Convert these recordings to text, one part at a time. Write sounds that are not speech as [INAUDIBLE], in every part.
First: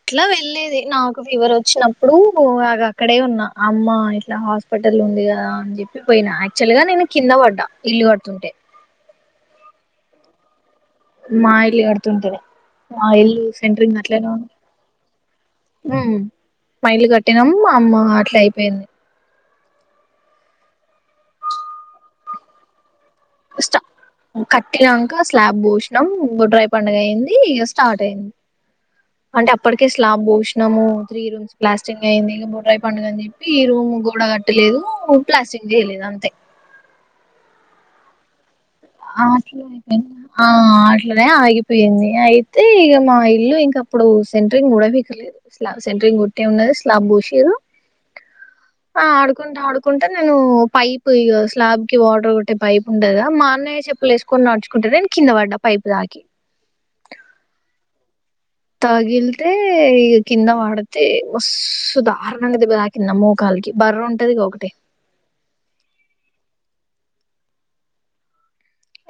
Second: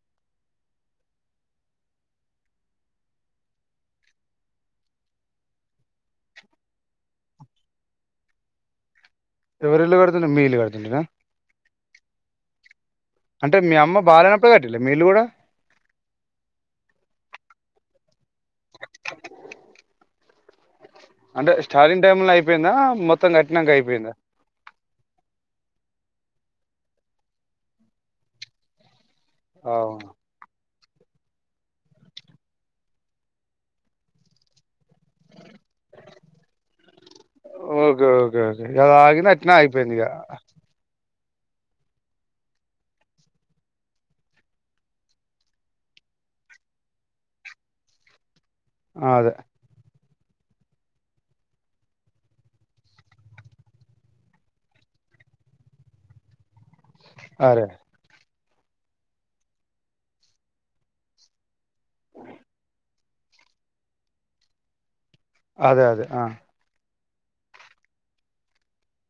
ఇట్ల వెళ్లేది నాకు ఫీవర్ వచ్చినప్పుడు అగ అక్కడే ఉన్న అమ్మ ఇట్లా హాస్పిటల్ ఉంది కదా అని చెప్పి పోయిన యాక్చువల్ గా నేను కింద పడ్డా ఇల్లు కడుతుంటే ఎవరిల్లు కడుతున్నారు మీ ఇల్లు కడు మా ఇల్లు కడుతుంటేనే మా ఇల్లు అంటే మీ సెంట్రిగ్ అమ్మ అట్లనే బాగాలేనప్పుడే కట్టిల్లా మీ ఇల్లు కూడా ఊమ్ మాఇళ్లు కట్టీనం అమ్మ అట్లా అయిపోయింది అంటే స్టార్టింగ్ టైమ్ లో అయిపోయిందా మొ స్టా కట్టినంక స్లాబ్ బూష్ నం బొడ్రాయి పండుగ అయింది ఇక స్టార్ట్ అయింది అంటే అప్పడికే కే అవును స్లాబ్ బూష్ నము త్రీ రూమ్స్ ప్లాస్టింగ్ అయింది ఇక బొడ్రాయ్ పండుగ అని చెప్పి ఈ రూమ్ గోడ కట్టలేదు ప్లాస్టింగ్ చేయలేదు అంతే ఓకే ఓకే ఓకే అది [UNINTELLIGIBLE] ఆ ఆగింది అట్నే ఆడియో అయిపోయింది ఇక అట్లానే ఆగిపోయింది. అయితే ఇక మా ఇల్లు ఇంకప్పుడు సెంట్రింగ్ కూడా ఉడాబికలేదు. స్లాబ్ సెంట్రింగ్ కొట్టే ఉన్నది. స్లాబ్ పోషిండ్రు ఆ ఆడుకుంట ఆడుకుం అ నేను పైప్ ఇగా స్లాబ్ కి వాటర్ కొట్టే పైప్ ఉంటది కదా మా అన్నయ్య చెప్పులు వేసుకొని నడుచుకుంట నేను కింద పడ్డా పైపు తాకి అరే తగిలితే ఇగా కింద వడితే మస్తు దారుణంగ దెబ్బ తాకింది ఆమ్మో మోకాలికి బర్ ఉంటది. ఒకటే అదే అదే ఆ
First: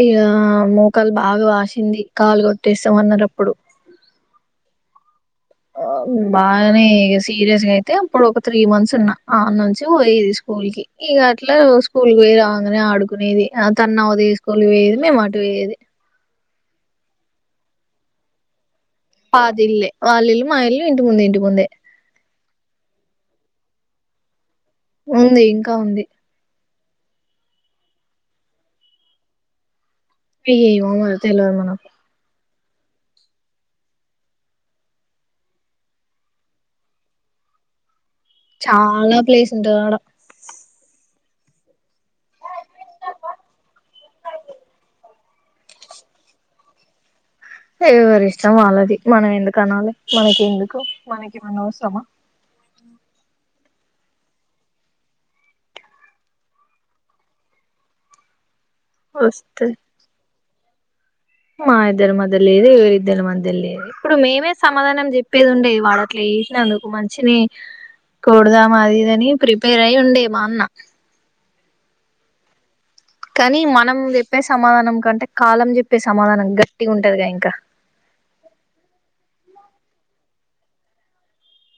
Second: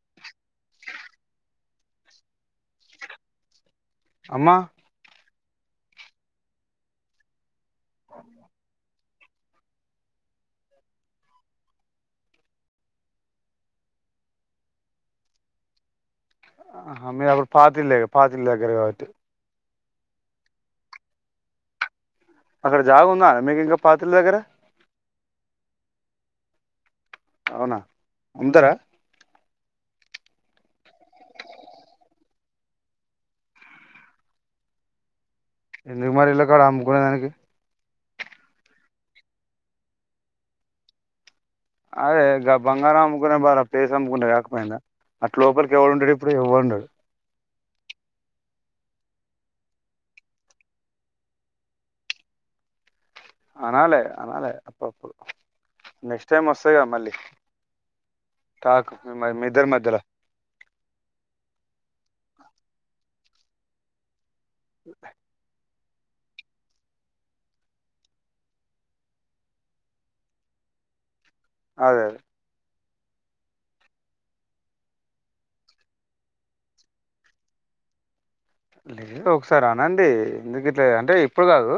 ఇగ మోకాలు బాగా వాషింది. కాలు కొట్టేస్తామన్నరు అప్పుడు అమ్మ ఆ బానే సీరియస్గా అయితే అప్పుడు ఒక త్రీ మంత్స్ ఉన్నా ఆ నుంచి పోయేది స్కూల్ కి ఇగా అట్లా స్కూల్ కి పోయి రాంగనే ఆడుకునేది. ఆ తను నవోదయ స్కూల్కి పోయేది. మేము అటు పోయేది. ఆ మీరు అప్పుడు పాతిల్ ఇల్లే కదా పాతి ఇల్లు దగ్గర కావచ్చు. పాతీల్లే వాళ్ళిల్లు మా ఇల్లు ఇంటి ముందే, ఇంటి ముందే అక్కడ జాగ ఉందానే మీకు ఇంకా పాతిల్లు దగ్గర ఉంది ఇంకా ఉంది. అవునా అముతరా ఏమో మరి తెలవది మనకు ఎందుకు మరి ఇళ్ళకడ అమ్ముకునేదానికి చాలా ప్లేస్ ఉంటది. ఆడ అదే గా బంగారం అమ్ముకునే బదలు ఆ ప్లేస్ అమ్ముకుంటే కాకపోయిందా అట్ లోపలికి ఎవడుంటడు ఇప్పుడు ఎవడుండడు ఎవరి ఇష్టం వాళ్ళది మనం ఎందుకు అనాలి. మనకి ఎందుకు మనకేమన్నా అవసరమా అనాలే అనాలే అప్పుప్పుడు నెక్స్ట్ టైమ్ వస్తది. కదా మళ్ళీ టాకు మి మీద్దరి వస్తది. మధ్యల మా ఇద్దరి మధ్య లేదు. ఎవరిద్దరి మధ్య లేదు. ఇప్పుడు మేమే సమాధానం చెప్పేదుండే వా అట్లా చేసినందుకు మంచినే కొడదాం. అది ఇదని ప్రిపేర్ అయి ఉండే మా అన్న అదే అదే కని మనం చెప్పే సమాధానం కంటే కాలం చెప్పే సమాధానం గట్టిగా ఉంటదిగా ఇంకా లేదు ఒకసారి అనండి. ఎందుకు ఇట్ల అంటే ఇప్పుడు కాదు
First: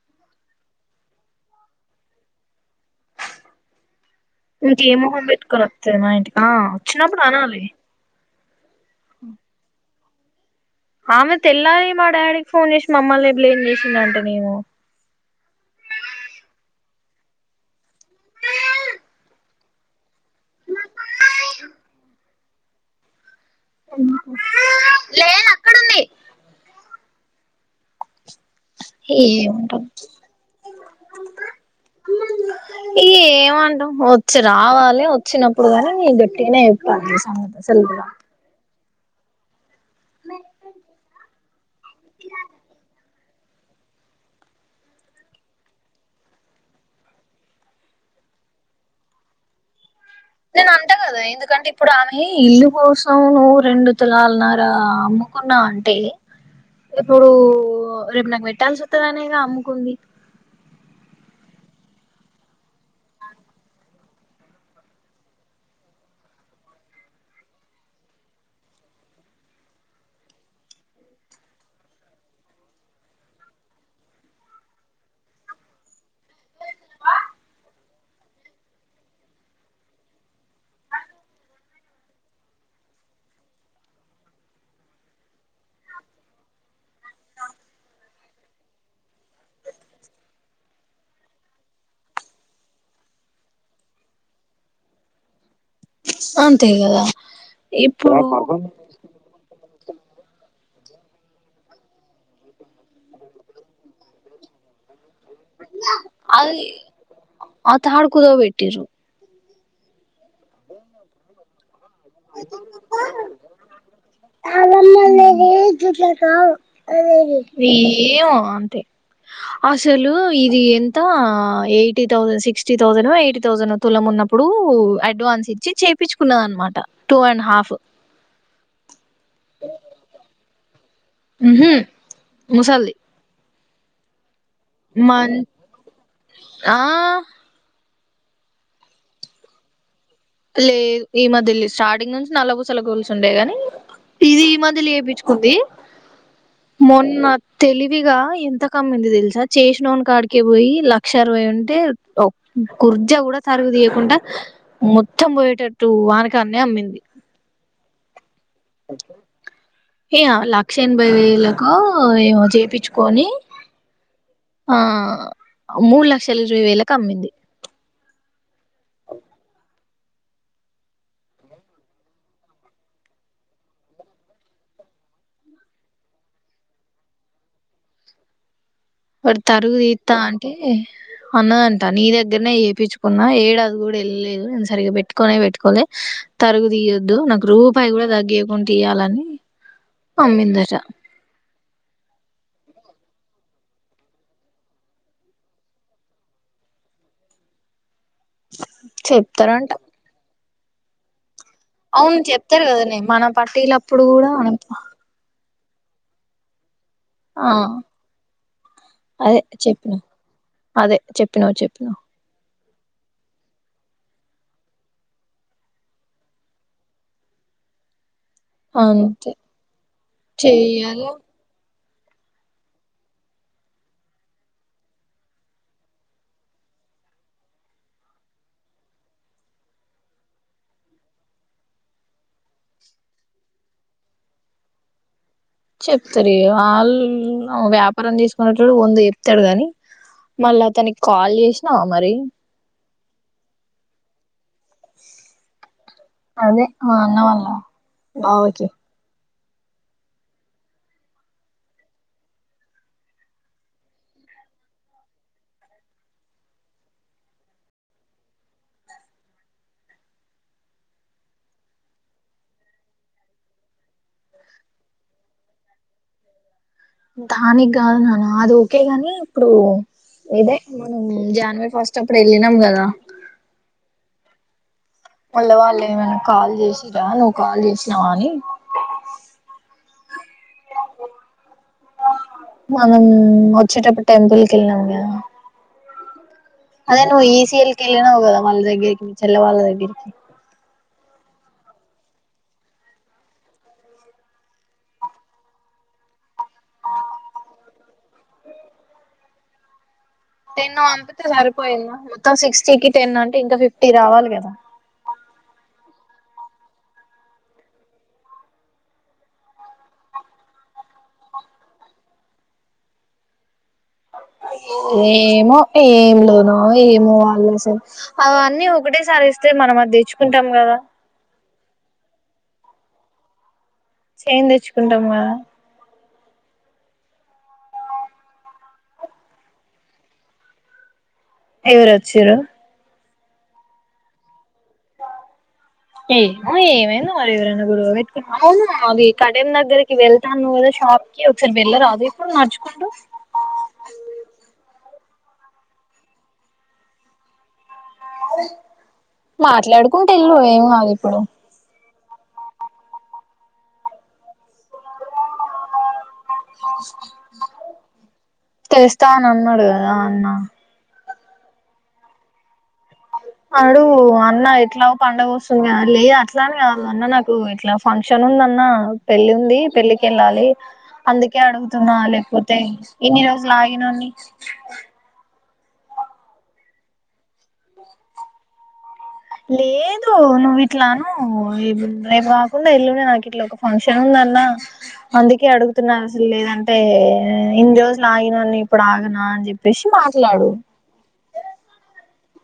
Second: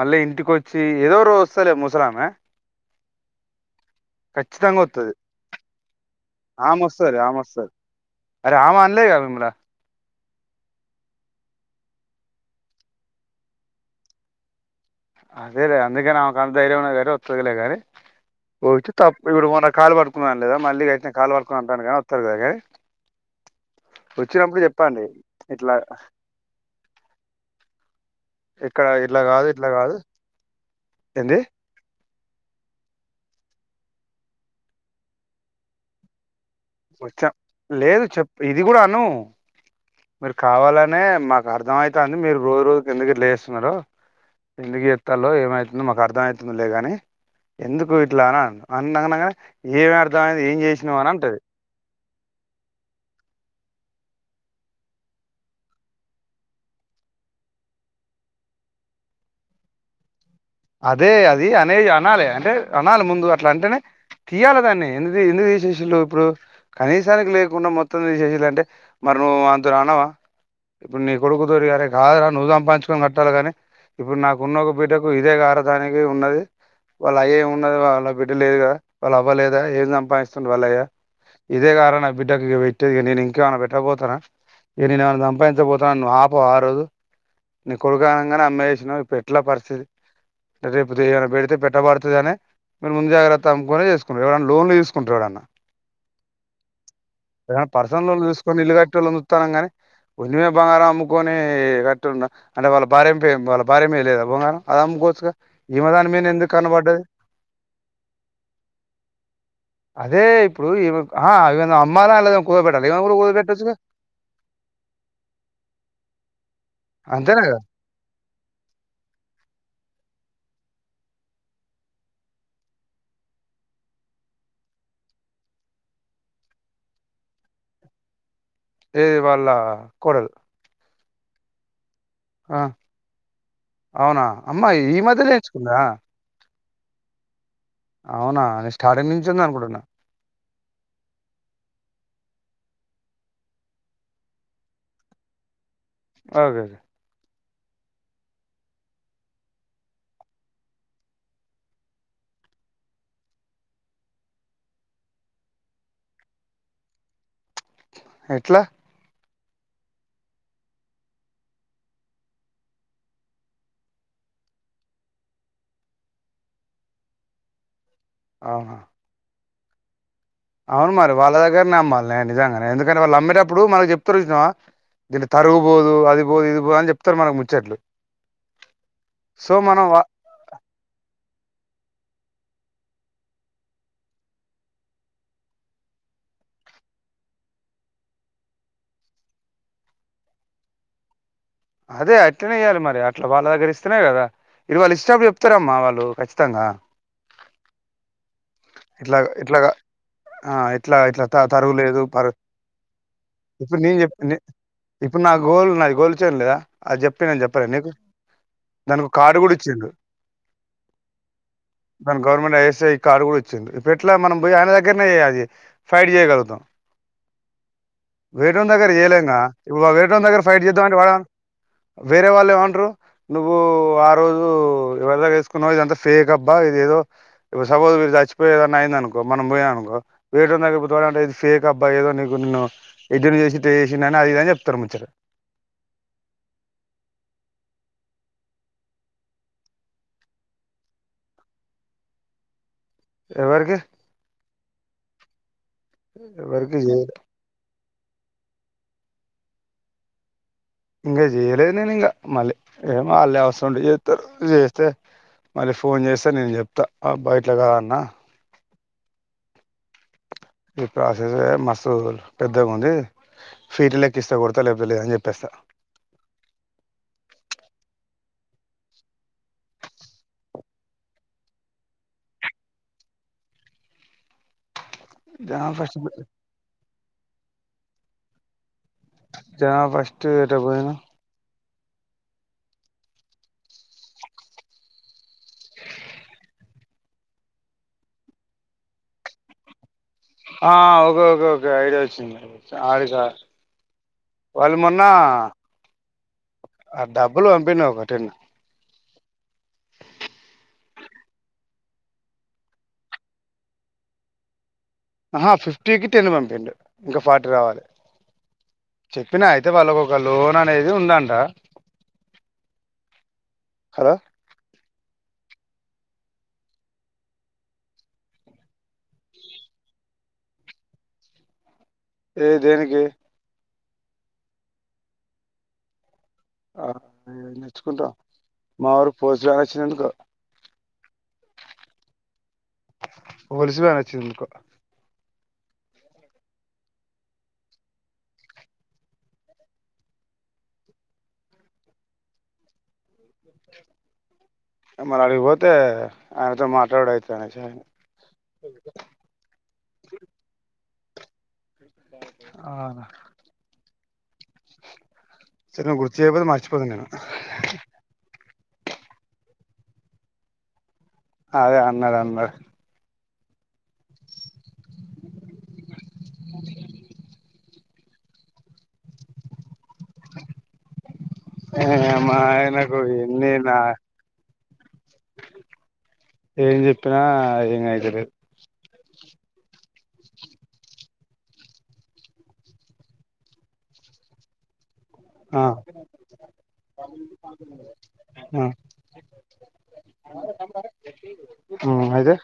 మళ్ళీ ఇంటికి వచ్చి ఏదో రోజు వస్తలే ముసలామె ఖచ్చితంగా ఇంకే వత్తది మొహం పెట్టుకొని వత్తది మా ఇంటికి ఆ వచ్చినప్పుడు అనాలి. రామ అంటే తినలే నువ్వు కూడా ఆమె తెల్లారి మా డాడీకి ఫోన్ చేసి మమ్మల్ని బ్లేమ్ చేసిందంటేదెమో అదేలే అందుకని ఆమెకి అంత ధైర్యంమున్నది. కాబట్టి ఒత్తలే కాని ఒచ్చి తప్పు ఇప్పుడు మొన్న కాలు పడుకున్నాన్ లేదా మళ్ళీ గట్నే కాలు పడుకుని అంటాను కాని వత్తలే కానీ వచ్చినప్పుడు చెప్పండి. లేదు ఇట్లాని అక్కడుంది ఇక్కడ ఇట్లా గాదు ఇట్లా ఏముంటది గాదు ఏంది. ఏవంటం వచ్చి రావాలి వచ్చినప్పుడు కానీ నీట్ ఎకు సంగద సల్దుద ను మీరు కావాలనే మాకు అర్థం అయితాంది మీరు రోజు రోజు కిందకి లే రో ఎందుకు చెత్తల్లో ఏమవుతుందో మాకు అర్థం అవుతుందిలే గాని ఎందుకు ఇట్లా అన అన్న గని ఏ నేను అంటాగద ఇందుకంటే ఇప్పుడు ఆమె ఇల్లు కోసం నువ్వు రెండు తులాలన్నర అమ్ముకున్నా అంటే ఇప్పుడు రేపు నాకు పెట్టాల్సొత్తదనేగా అమ్ముకుంది అదే అది అనేది అనాలి అంటే అనాలి ముందు అట్లా అంటేనే తీయాలి దాన్ని ఎది ఎందుది శషులు ఇప్పుడు కనీసానికి లేకుండా మొత్తం శష్యులు అంటే మరి నువ్వు అంత అనవా ఇప్పుడు నీ కొడుకు తరి గారే కాదురా నువ్వు సంపాదుకని కట్టాలి కాగానీ ఇప్పుడు నాకున్న ఒక బిడ్డకు ఇదే గార దానికి ఉన్నది వాళ్ళయ ఏమి ఉన్నది వాళ్ళ బిడ్డ లేదు కదా వాళ్ళ అవ్వలేదా ఏం సంపాదిస్తుండుర వాళ్ళయ్యా ఇదే కారా నా బిడ్డకు పెట్టేది నేను ఇంకేమనా పెట్టకబోతనా ఇ నేనుమ సంపాదించబోతున్నా నువ్ ఆపవ ఆరోజు నీ కొడుకనంగానే అమ్మాయి చేసినవ్ ఇప్పుడు ఎట్ల పరిస్థితి రేపు దైనా పెడితే పెట్టబడుతదని మీరు ముందు జాగ్రత్త అమ్ముకొనే చేసుకుంటారు ఎవడన్నా లోన్లు తీసుకుంటారు ఎవడన్నా అంతే కదా ఏదన్నా పర్స ఇప్పుడు లోన్ తీస్కొని ఇల్లు కట్టే వాళ్ళ సూత్తాన్నం గానీ కొంచమే బంగారం అమ్ముకొని కట్టుండ అంటే వాళ్ళ భార్య పేరు వాళ్ళ భార్యమీద లేదా బంగారం అమ్ గ అది అత హడు కుదోబట్టు అదే ఇప్పుడున్న అమ్మాలా లేద కూదో పెెట్టాలి ఏమనా కూడా కూద పెెట్టొచ్చు క అంతేనా కదా ఏమో అంతే అసలు ఇది ఎంత eighty thousand sixty thousand eighty thousand తుల ఉన్నప్పుడు అడ్వాన్స్ ఇచ్చి చేయిించుకున్నద అనమాట టూ అండ్ హాఫ్ ఇది వాళ్ళ కూడలు ఉహుమ్ ఆ ముసల్ధి అవునా అమ్మా ఈ మధ్య నేర్చుకుందా ఆ అవునా నేను స్టార్టింగ్ నుంచి ఉంది అనుకుంటున్నా లేదు ఈ మధ్యలి స్టార్టింగ్ నుంచి నల్ల పూసల గొలుసు ఉండే గాని ఇది ఈ మధ్యల చెప్పుకుంది. అదే తెలివిగా ఎంత కమ్మింది తెలుసా చేసి నోడి కాడికే పోయి లక్ష అరవై ఉంటే కుర్జా కూడా తరుగు తీయకుండా మొత్తం పోయేటట్టు వానకాన్నే అమ్మింది. ఎట్లా ఎ ఆ లక్ష ఎనభై వేలకో ఏమో చేపించుకొని ఆ మూడు లక్షలు ఇరవై వేలకు అమ్మింది. అహా అవును మరి వాళ్ళ దగ్గరనే అమ్మాలి నేను నిజంగానే ఎందుకంటే వాళ్ళు అమ్మేటప్పుడు మనకు చెప్తారు చూసినవా దీంట్ల తరుగు పోదు అది పోదు ఇది పోదు అని చెప్తారు మనకు ముచ్చట్లు వాడు సో తరుగు మనం వా- తీస్తా అంటే అన్న అంటా నీ దగ్గరనే చేపించుకున్న ఏడాది కూడా ఎళ్ళలేదు నేను సరిగ్గా పెట్టుకనే పెట్టుకోలే తరుగు తీయొద్దు నాకు రూపాయి కూడా తగ్గియకుండా ఇయ్యలని అమ్మిందట అదే అట్లనే ఇయ్యాలి మరి అట్లా వాళ్ళ దగ్గర ఇస్తనే కదా ఇది వాళ్ళు ఇచ్చేటప్పుడు చెప్తారమ్మా వాళ్ళు ఖచ్చితంగా ఇట్లాగా ఇట్లాగా చెప్తారంట ఆ ఎట్ల ఇట్ల అవును చెప్తారు కద నే మన ఇప్పుడు నేను పట్టీలప్పుడు చెప్ కూడా ఇప్పుడు నా గోల్ నాది గోల్డ్ చైన్ లేదా అది చెప్తే నేను ఆ చెప్పలే నీకు దానికో కార్డు అదే కూడా ఇచ్చిండు చెప్పినవ్ అదే చెప్పినవ్ చెప్పినవ్ దాని గవర్నమెంట్ ఐ ఎస్ కార్డు కూడా వచ్చింది ఇప్పుడు ఎట్ల మనం పోయి ఆయన దగ్గరనే ఫైట్ చేయగలుగుతాం. వెరేటోడు దగ్గర అంతే చేయలేంగా ఇప్పు వేరేటోడు దగ్గర ఫైట్ చేద్దామంటే చెయ్యాలే వాడే వేరే వాళ్ళు ఏమంటరు నువ్వు ఆ రోజు ఎవరి దగ్గర తీసుకున్నవో ఇదంతా ఫేక్ అబ్బా ఇది ఏదో సపోజు మీరు చచ్చిపోయి ఏదన్న అయిదనుకో మనం పోయా అనుకో వేరే టోనీ దగ్గర [UNINTELLIGIBLE] ఇది ఫేక్ అబ్బా ఏదోకు నీకు నిన్ను ఎడ్డోని చేసి ఇట చేసిండు అని అది ఇది అని చెప్తారు ముచ్చట చెప్తారు ఇగ వాళ్ళు వ్యాపారం చేసుకునేటోడు వంద చెప్తాడు గని మళ్ళ అతనికి కాల్ చేసినావా మరి ఎవరికి [INAUDIBLE] అదే ఎవరికి మా చేయలే అన్న వాళ్ళ బావకి ఇగా చేయలేదు నేను ఇగా మళ్ళీ ఏమో ఆళ్ళే అవసరం ఉంటే చేత్తరు చేస్తే మళ్ళీ ఫోన్ చేస్తే నేను చెప్తా అబ్బ ఇట్లా కాదు అన్న ఈ ప్రాసెసే మస్తు పెద్దగ ఉంది ఫీట్ లెక్క ఇస్తే కొడతా లేపోతేలేదు అని చెప్పేస్తా దానికి కాదు నాన్న అది ఓకేగని ఇప్పుడు ఇదే మనం జనవరి ఫస్ట్ అప్పుడు వెళ్ళినం కదా మాళ్ళ జనా వాళ్ళే ఫస్ట్ ఏమన్నా కాల్ చేసిరా కాల్ చేసినావా అని జనవరి ఫస్ట్ ఎటో పోయినం మనం వచ్చేటప్పుడు టెంపుల్ కేళ్ళినం కద [INAUDIBLE] అదే నువ్వు ఈ సి ఎల్ కెళ్ళినవ్ కదా వాళ్ళ దగ్గరికి మీ చెల్లె వాళ్ళ దగ్గరికి ఆ ఒకే ఒకే ఒకే ఐడియా వచ్చింది ఆడి కా వాళ్ళు మొన్న ఆ డబ్బులు పంపిండు ఒక టెన్ టెన్ పంపితే సరిపోయిందా మొత్తం సిక్స్టీకి టెన్ అంటే ఇంకా ఫిఫ్టీ రావాలి కదా ఆహా ఫిఫ్టీకిి టెన్ పంపిండు ఇంకా ఫార్టీ రావాలే చెప్పినా అయితే వాళ్ళకు ఒక లోన్ అనేది ఉందంట హలో ఏమో ఏం లోనో ఏమో వాళ్ళ అసలు అవన్నీ ఒకటేసారి ఇస్తే మనం అది తెచ్చుకుంటాం కదా ఏ దేనికి చేన్ తెచ్చుకుంటాం కదా ఆ ఏం తెచ్చుకుంటవ్ మా ఊరుకు పోలిసు వ్యాన్ వచ్చిందేందుకో ఎవరు వచిరు పోలీస్ వ్యాన్ వచ్చి ఎందుకో ఏమో ఏమైందో మరి ఎవరైనా గొడవ పెట్కు అవును అవి కడెం దగ్గరికి వెళ్తా అన్నవ్ కదా షాప్ కి ఒకసారి వెళ్ళరాదు ఇప్పుడు నడుచుకుంటూ మరి అడికిపోతే ఆయనతో మాట్లాడు అయితది అనేసి మాట్లాడుకుంట ఎల్లు ఏం ఆగి తడో అవునా సరే నే గుర్తు చేయపోతే మరిచిపోతనేను తెరుస్త అని అన్నాడు గదా అన్న అదే అన్నాడు అన్నాడు అడుగు అన్నా ఎట్లా పండగ వస్తుంది కా లే అట్లాని కావాల అన్నా నాకు ఇట్లా ఫంక్షన్ ఉంద అన్న పెళ్లిి ఉంది పెళ్ళిక్ కెళ్ళాలి అందుకే అడుగుతున్నా మా లేకపోతే ఆయనకు ఇన్ని ఎన్ని రోజులు నా ఆగినన్ని ఏం చెప్పినా ఏం అయితలేదు లేదు నువ్వు ఇట్లను రేపు రాకుండా ఎల్లుండి నాకు ఇట్లా ఒక ఫంక్షన్ ఉందన్న అందుకే ఆ అడుగుతున్నారు అసలు లేదంటే ఇన్ని రోజులు ఆగినన్ని ఆ ఇప్పుడు ఆగనా అని చెప్పేసి మాట్లాడు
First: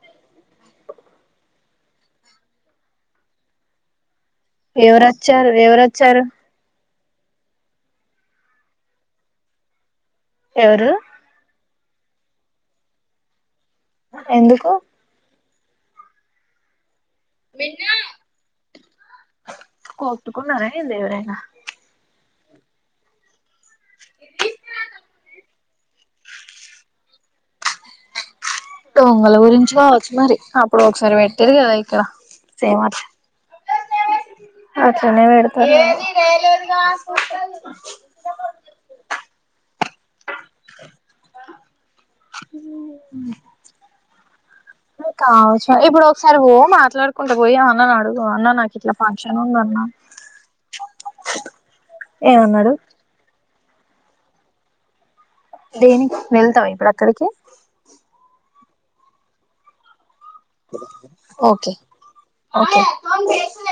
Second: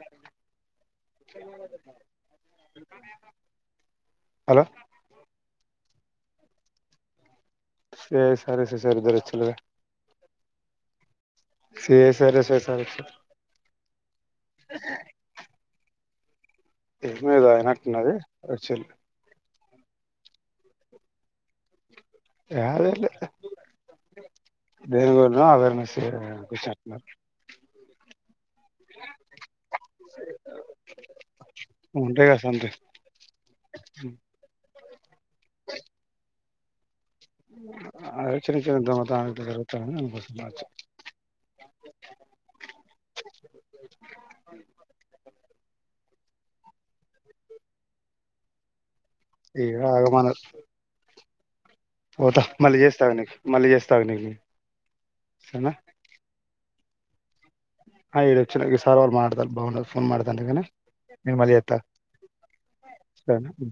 [UNINTELLIGIBLE] హలో ఎవరోచ్చారు ఎవరోచ్చారు స సర స సారిద్దరచ్చల ఎవరు స సరే స సరేచ్చ ఎందుకు ఏదా అనకున్నది చల్ కొట్టుకున్నార ఏంది ఎవరైనా యాల్ లేదు బేరుగ అవేర్నస్ సే గుష దొంగల గురించి కావచ్చు మరి అప్పుడు ఒకసారి పెట్టారు కదా ఇక్కడ ఉంటాయి కదా సంథింగ్ సేమ అ అట్లనే పెడతారు చిన్న చిన్న దొంగతనాలు జరుగుత్ అస [UNINTELLIGIBLE] కావచ్చు ఇప్పుడు ఒకసారి ఓ మాట్లాడుకుంటూ పోయి అన్నాను అడుగు అన్న నాకు ఇట్లా ఫంక్షన్ ఇగ ఉందన్న ఆగమన్నరు పోతా ఏమన్నాడు మళ్ళీ చేస్తా అగు నీకి మళ్ళీ చేస్తా అగు నీకి దేనికి వెళ్తావ ఇప్పుడు అక్ ఎక్కడికి ఆ ఇడు వచ్చినా ఈ సార్ వాల్ మాతడతారు బాగుండరు పోన్ మాటాడ్ ఓకే ఓకే సరేనా